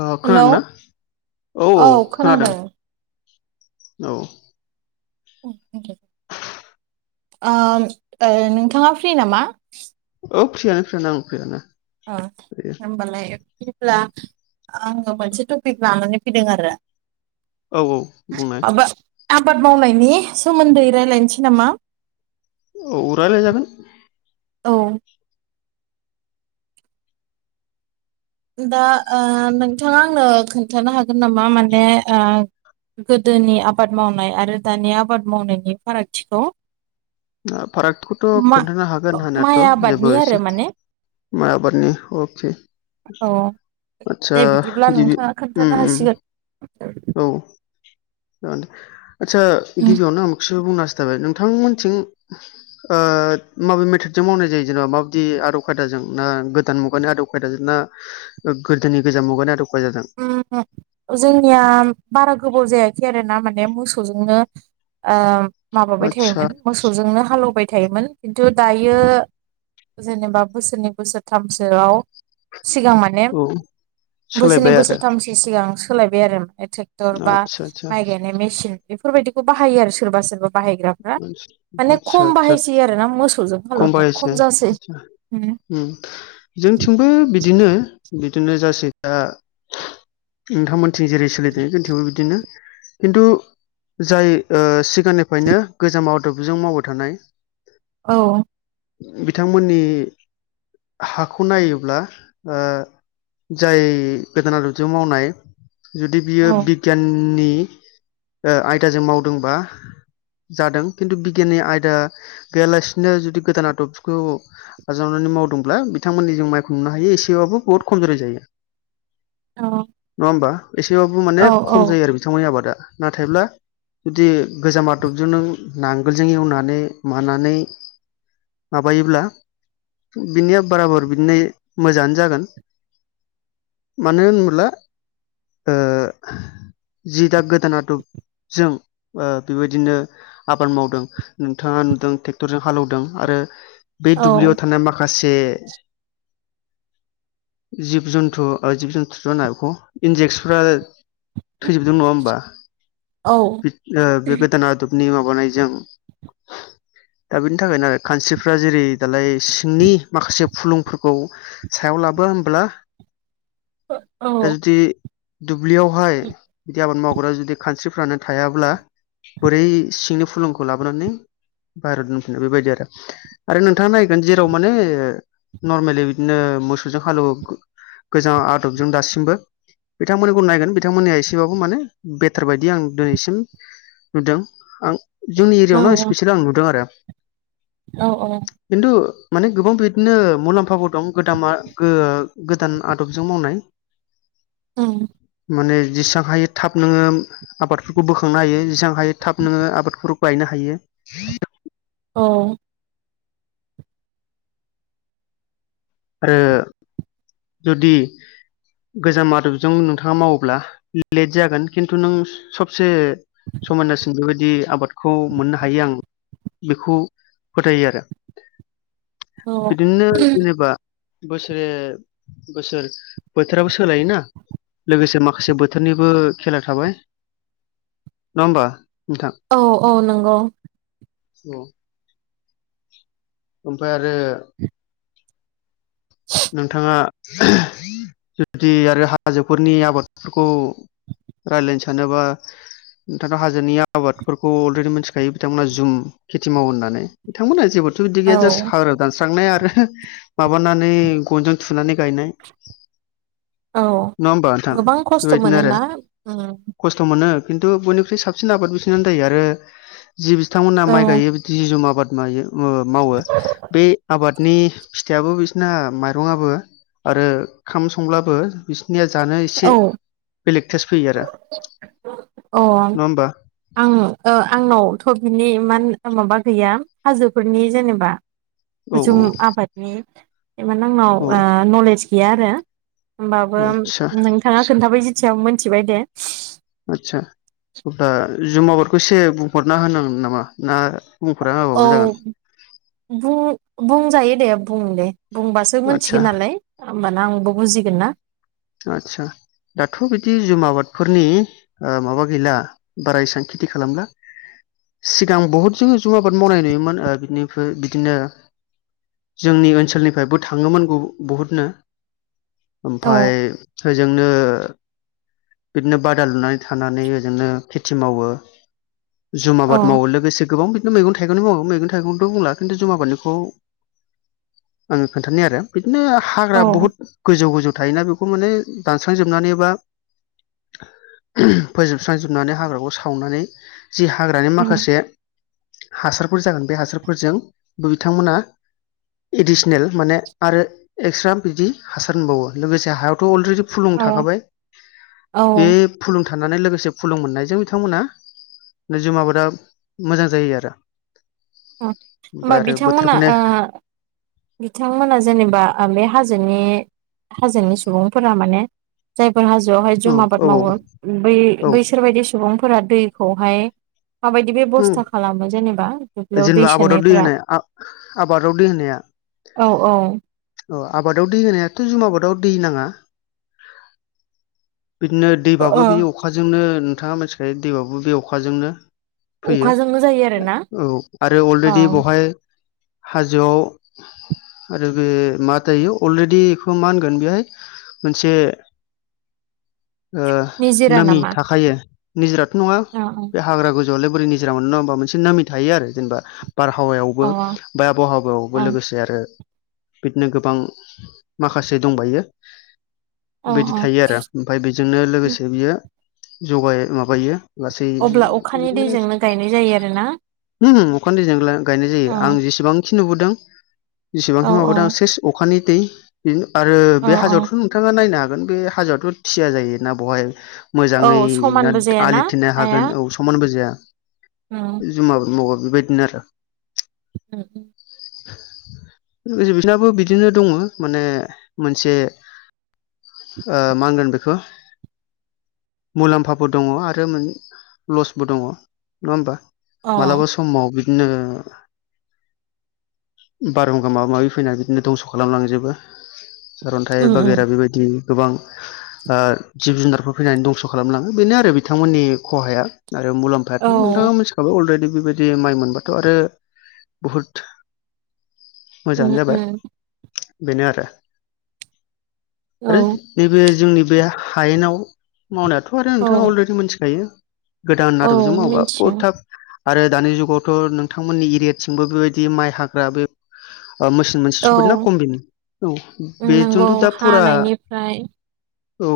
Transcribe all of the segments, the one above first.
अ hello खोनादोंना औ औ खोनादों औ [unintelligible] ओम ओ नोंथाङा फ्रि नामा? औ फ्रियानो फ्रियानो ओं फ्रियानो अ दायो होमबालाय अब्ला आङो मोनसे टपिक लानानै फैदों आरो। औ औ बुंनाय माबा आबाद मावनायनि सोमोन्दै रायलायसै नामा औ रायलाय जागोन। औ दा ओ नोंथाङा आंनो खोन्थानो हागोन नामा माने ओ गोदोनि आबाद मावनाय आरो दानि आबाद मावनायनि फारागथिखौ ओ फारागखौथ' मा खोन्थानो हागोन माइ होनायाथ' जेबो आबादनि आरो एसे माने माइ आबादानि फरथि औ आतसा दे बिदिब्ला गिबि नोंथाङा उम खोन्थानो उम हासिगोन औ आत आतसा उम गिबियावनो आं बेखौसो बुंनो हासथाबाय नोंथांमोनथिं [inaudible] ओ माबे मेथडजों मावनाय जायो जेनेबा माबायदि आदब खायदाजों ना गोदान मुगानि आदब खायदाजों ना गोदोनि गोजाम मुगानि आदब खायदाजों [unintelligible] जोंनिया बारा गोबाव जायाखै आरोना माने मोसौजोंनो ओ माबाबाय आदसा थायोमोन मोसौजोंनो हालौबाय थायोमोन खिन्थु दायो जेनेबा बोसोरनै बोसोरथामसोआव सिगां माने औ बोस सोरनै सोलायबाय आरो बोसोरथामसो सिगां सोलायबाय आरो ए टेक्टर बा आदसा आदसा माइ गायनाय मेसिन बेफोरबायदिखौ बाहायो आरो सोरबा सोरबा बाहायग्राफ्रा माने आदसा खम आदसा बाहायसै आरोना मोसौजों हालौनाया खम जासै ओम जोंथिंबो बिदिनो बिदिनो जासै दा नोंथांमोनथिं जेरै- सोलिदों जोंथिंबो बिदिनो खिन्थु जाय ओ सिगांनि फायनो गोजाम आदबजों मावबाय थानाय औ बिथांमोननि हाखौ नायोब्ला ओ जाय गोदान आदबजों मावनाय जुदि बियो औ बिगियाननि ओ आयदाजों मावदोंबा जादों खिन्थु बिगियाननि आयदा गैयालासिनो जुदि गोदान आदबखौ आजावनानै मावदोंब्ला बिथांमोननि जों माइखौ नुनो हायो एसेबाबो बुहुत खमजुरि जायो। [inaudible] औ नङा होमबा एसेबाबो औ माने खम जायो आरो बिथांमोननि आबादा नाथायब्ला जुदि गोजाम आ दबजों नों नांगोलजों एवनानै मानानै माबायोब्ला बिनिया बाराबर बिदिनो मोजाङानो जागोन मानो होनब्ला ओ जि दा गोदान आदबजों ओ बेबाय दिनो आबाद मावदों नोंथाङा नुदों टेक्टरजों हालौदों आरो बे औ दुब्लियाव थानाय माखासे जिब जुन्थु ओय जिब जुन्थुथ होना बेखौ इन्जेक्सफ्रा थैजोबदों नङा होमबा औ बिद ओ बेबा नादबनि माबानायजों दा बेनि थाखायनो आरो खानस्रिफ्रा जेरै दालाय सिंनि माखासे फुलुंफोरखौ सायाव लाबोआ होमब्ला दा जुदि दुब्लियावहाय बिदि आबाद माव ग्रा जुदि खानस्रिफ्रानो थायाब्ला बोरै सिंनि फुलुंखौ लाबोनानै बाहेराव दोनफैनो बेबायदि आरो आरो नोंथाङा नायगोन जेराव माने नरमेलि बिदिनो मोसौजों हालेवो गोजाम आदबजों दासिमबो बिथांमोनखौ नायगोन बिथांमोननिया एसेबाबो माने बेटार बायदि आं दिनैसिम नुदों आं जोंनि औ एरियायावनो स्पेसियेल आं नुदों आरो औ औ खिन्थु माने गोबां बिदिनो मुलाम्फफोरो दं गोदाना गोदान आदबजों मावनाय [unintelligible] ओम माने जेसां हायो थाब नोङो आबादफोरखौ बोखांनो हायो जेसां हायो थाब नोङो आबादफोरखौ गायनो हायो। औ आरो जुदि गोजाम आदबजों नोंथाङा मावोब्ला लेट जागोन खिन्थु नों सबसे समायनासिन बेबा जि आबादखौ मोननो हायो आं बेखौ फोथायो आरो औ बिदिनो जेनेबा बोसोरै बोसोर बोथोराबो सोलायोना। लोगोसे माखासे बोथोरनिबो खेला थाबाय नङा होमबा। नोंथां औ औ नंगौ। औ। ओमफ्राय आरो नोंथाङा जुदि आरो हाजोफोरनि आबादफोरखौ रायलायनो सानोबा नोंथांङा हाजोनि आबादफोरखौ अलरेडि मिथिखायो बिथांमोना जुम खेथि मावो होननानै बिथांमोना जेबोद थ' बिदि गैया जास्ट औ हाग्रा दानस्रांनाय आरो माबानानै गनजों थुनानै गायनाय। औ नङा होमबा नोंथां गोबां खस्थ' बेबायदिनो आरो मोनोना खस्थ' मोनो। खिन्थु बयनिख्रुइ साबसिन आबाद बिसोनानो जायो आरो जि बिथांमोनहा माइ ओम गायो बिदि जुम आबाद मायो ओ मावो बे आबादनि फिथाइयाबो बिसिना मा रंआबो आरो ओंखाम संब्लाबो बिस निया जानो औ एसे बेलेग टेस्त फैयो आरो अ नङा होमबा आं ओ आंनावथ' बिनि मान माबा गैया हाजोफोरनि जेनेबा औ जुम आबादनि एमान औ आंनाव ओ नलेज गैया आरो होमबाबो आदसा नोंथाङा खोन्थाबाय सायाव मोनथिबाय दे आदसा अब्ला जुम आबादखौ एसे बुंफोरना होनांगोन नामा ना बुंफोरना औ होबाबो जागोन बु बुंजायो दे बुं दे बुंबासो आदसा मिथिगोन नालाय होमबाना आंबो बुजिगोन ना। आतसा दाथ' बिदि जुम आबादफोरनि ओ माबा गैला बारा एसां खेथि खालामला। सिगां बहुद जोङो जुम आबाद मावनाय नुयोमोन ओ बिनिफ्राय बिदिनो जोंनि ओनसोलनिफ्रायबो थाङोमोन बहु बहुतनो औ ओमफाय बेजोंनो बिदिनो बादा लुनानै थानानै ओजोंनो खेथि मावो। जुम औ आबाद मावो लोगोसे गोबां बिदिनो मैगं थाइगंनि मावो मैगं थाइगंथ' बुंला खिन्थु जुम आबादनिखौ आङो खोन्थानि आरो बिदिनो हाग्रा औ बुहुत गोजौ गोजौ थायोना बे बेखौ माने दानस्रांजोबनानै एबा फोजोबस्रांजोबनानै हाग्राखौ सावनानै जि हाग्रानि ओम माखासे हासारफोर जागोन बे हासारफोरजों बो बिथांमोना एदिसनेल माने आरो एक्सट्रा बिदि हासार होनबावो लोगोसे हायाव थ' अलरेडि फुलुं औ थाखाबाय बे औ फुलुं थानानै लोगोसे फुलुं मोननायजों बिथांमोना [unintelligible] आबादा मोजां जायो आरो होमबा ओमफ्राय आरो बोथोर बिथांमोना फैनाय ओ बिथांमोना जेनेबा ओ बे हाजोनि। हाजोनि सुबुंफोरा माने जाय हाजोआवहाय औ जुम औ आबाद मावो बै औ बैसोर बायदि सुबुंफोरा दैखौहाय माबायदि उम बेब'स्था खालामो जेनेबा दुब्लियाव दै जेनेबा आबादाव सोनायफोरा। होनाय आबादाव औ औ। अ आबादाव दै होनायाथ' जुम आबादाव दै नाङा। बिदिनो दैबाबो बे अखाजोंनो नोंथाङा मिथिखायो दैबाबो बे अखाजोंनो फैयो अखाजोंनो जायो आरो ना औ आरो अलरेडि औ बेवहाय हाजोआव आरो बे माथायो अलरेडि बेखौ मा होनगोन बेहाय मोनसे [inaudible] ओ निजिरा नामि नामा थाखायो निजोराथ' नङा अ बे हाग्रा गो जलाय बोरै निजोरा मोन नङा होमबा मोनसे नामि थायो आरो जेनेबा बारहावायावबो अ बा अ आबहावायावबो लोगोसे आरो बिदिनो गोबां माखासे दंबायो। बिदि अ थायो आरो ओमफाय बेजोंनो लोगोसे बियो जगा माबायो लासै हानि दैजोंनो गायनाय जायो आरोना? ओम अख दैजों गायनाय जायो आं औ जेसेबांखि नुबोदों औ जसेबांखि औ माबा दां सेस अखानि दै आरो औ बे औ हाजोआवथ' नोंथाङा नायनो हागोन। बे हाजोआथ' थिया जायोना बहाय मोजांङै औ ना समानबो जायाना आलि थेनो हागोन हाया औ बजाया उम जुम आबाद मावा बेबायदिनो आरो [inaudible] [unintelligible] बिदिनो दङ माने मोनसे ओ मा होनगोन बेखौ मुलाम्फाबो दङ आरो मोन लसबो दङ नङा होमबा मालाबा समाव बिदिनो बारहुंखा माबा माबि फैनानै बिदिनो दंस' खालामलांजोबो। सारन्थाइ बागेरा बेबायदि गोबां ओ जिब जुनारफोर फैनानै दंस' खालामलाङो बेनो आरो बिथांमोननि खहाया आरो मुलाम्फायाथ' नोंथाङा मिथिखाबाय अलरेडि बेबायदि माइ मोनबाथ' आरो बुहुत उ उ बेनो आरो आरो नैबे जोंनि बे हायेनाव मावनायाथ' आरो नोंथाङा अलरेडि मोनथिखायो गोदान मिथियो औ आदबजों मावबा बह मिन्थियो थाब आरो दानि जुगावथ' नोंथांमोननि एरियाथिंबो बेबायदि माइ हाग्रा बे ओ मोसेन मोनसे सफैदोंना औ कमबिन नि औ नंगौ बेजोंथ' दा फुरा हानायनिफ्राय औ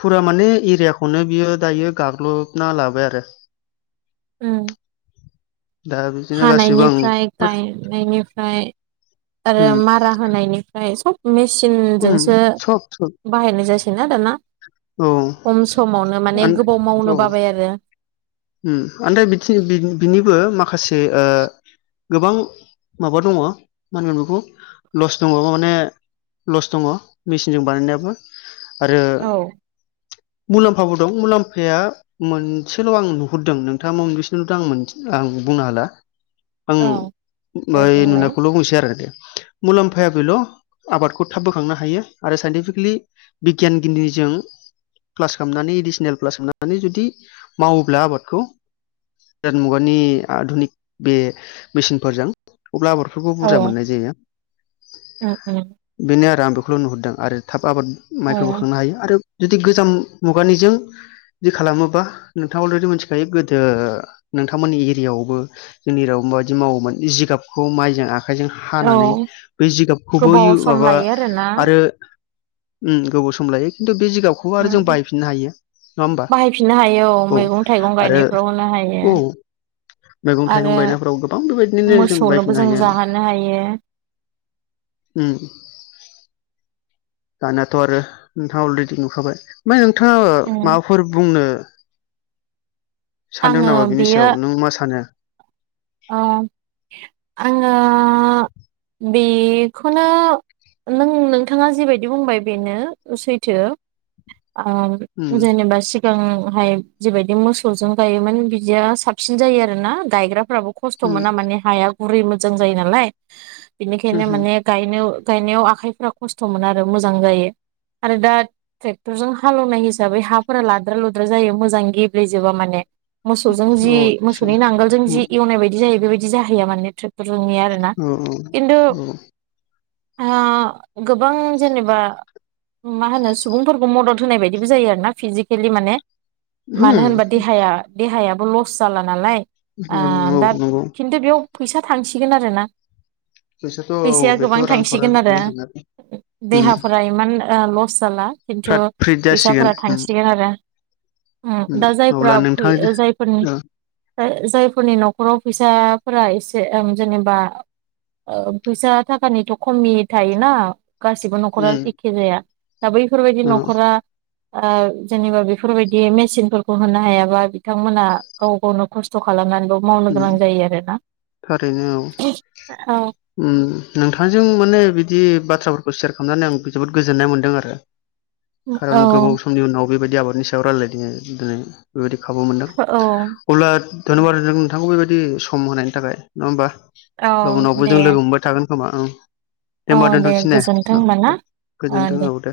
फुरा माने एरियाखौनो बियो दायो गाग्लोबना ला बाय आरो। ओं दा बिदिनो गासिबो आं हानायनिफ्राय गायनायनिफ्राय आरो उम मारा होनायनिफ्राय सब उम मेचनजोंसो सब सब बाहायनाय जासै ना दाना। औ खम समावनो माने गोबाव मावनो बाबाय आरो। आमफ्राय बि बिनिबो माखासे गोबां माबा दङ मागोन बेखौ लस दङा माने लस दङ मेसिनजों बानायनायाबो। आरो औ मुलाम्फाबो दं मुलाम्फाया मोनसेल' आं नु हरदों नोंथाङा मोनबेसनलथ आं आं बुंनो हाला। आं औ दे बाय बुंलाय नुनायखौल बुंसै आरो दे मुलाम्फाया बेल आबादखौ थाब बोखांनो हायो आरो साइन्टिफिकेलि बिगियान गिनदिजों क्लास खालामनानै एडिसनेल क्लास खालामनानै जुदि मावोब्ला आबाद गोदान मुगानि आधुनिक बे मेसिनफोरजों अब्ला आबरफोरखौ बुरजा मोननाय जायो। उ उ बेनो आरो आं बेखौल नुहुरदों आरो थाब आबाद माइखौ औ बोखांनो हायो आरो। जुदि गोजाम मुगानिजों बिदि खालामोबा नोंथाङा अलरेडि मोनसे बेखाय गोदो नोंथांमोननि एरियायावबो जोंनि एरियाव माबायदि मावोमोन जिगाबखौ माइजों आखाइ आखाइजों हानानै औ ब जिगाबखौबो गोबाव सम माबा लायो आरोना आरो उ गोबाव सम लायो। बे जिगाबखौ आरो जों उम बायफिननो हायो नङा होमबा औ आरो गायनायफ्रावनो औ हायो। मैगं आरो थाइगं गायनायफोराव गोबां बेबायदिनो जों मोसौनोबो बायफिननो हायो। जाहोनो हायो ह दानियाथ आरो नोंथाङा अलरेडि नुखाबाय ओमफ्राय नोंथाङा माबाफोर बुंनो सानदों आङो नामा बिनि सायाव नों मा सानो? अ आङो बेखौनो नों नोंथाङा जिबायदि बुंबाय बेनो सैथो। उम जेनेबा सिगां ओमाय जिबायदि मोसौजों गायोमोन बिदिया साबसिन जायो आरोना गायग्राफ्राबो खस्थ' उम मोना माने हाया गुरै मोजां जायो नालाय बिनिखायनो उम माने गायनो गायनायाव आखाइफोरा्रा खस्थ' मोन आरो मोजां जायो। आरो दा ट्रेक्टरजों हालेवनाय हिसाबै हाफोरा लाद्रा लुद्रा जायो मोजां गेब्लेेजोबा माने मोसौजों अ जि आदसा मोसौनि नांगोलजों जि उम एवनाय जायो बेबायदि जाहै माने ट्रेटरनि आरोना औ खिन्थु औ गोबां जेनेबा मा होनो सुबुंफोरखौ मदद होनाय बायदिबो जायो आरो ना फिजिकेलि माने मानो उम होनबा देहाया देहायाबो लस जाला नालाय। ओ औ दा नंगौ खिन्थु बेयाव फैसा थांसिगोन आरोना। बिसोरथ' औ फैसाया बेथ' गोबां थांसिगोन रांखावरिया आरो थांगोन थांनायाथ' उम देहाफोरा इमान लस जाला खिन्थु फ्रात फ्रिद जासिगोन फैसाफोरा उम थांसिगोन आरो। उम दा अब्ला जायफोरा फ नोंथांजो जायफोरनि ओ जाय फोरनि न'खराव फैसाफोरा एसे जेनेबा फैसा थाखानिथ खमि थायोना। गासिबो न'खरा उम एखे जाया दा बैफोरबायदि औ न'खरा ओ जेनेबा बेफोरबायदि मेसिनफोरखौ होनो हायाबा बिथांमोना गाव गावनो खस्थ' खालामनानै उम [inaudible] थारैनो औ औ उम नोंथांजों माने बिदि बाथ्रा खौ सेयार खालामनानै आं जोबोद गोजोननाय मोन्दों आरो। खारन गोबाव समनि उनाव बेबायदि आबादनि सायाव रायलायदों दिनै बेबायदि खाबु मोनदों औ अब्ला धन्यबाद नांगौ बेबायदि सम होनायनि थाखाय नङा होमबा, औ उनावबो दे जों लोगो मोनबाय थागोन खोमा औ दे औ होनोमबा दोनथ'नोसै ने गोजोनथों औ होमबा ना गोजोनथों औ दे।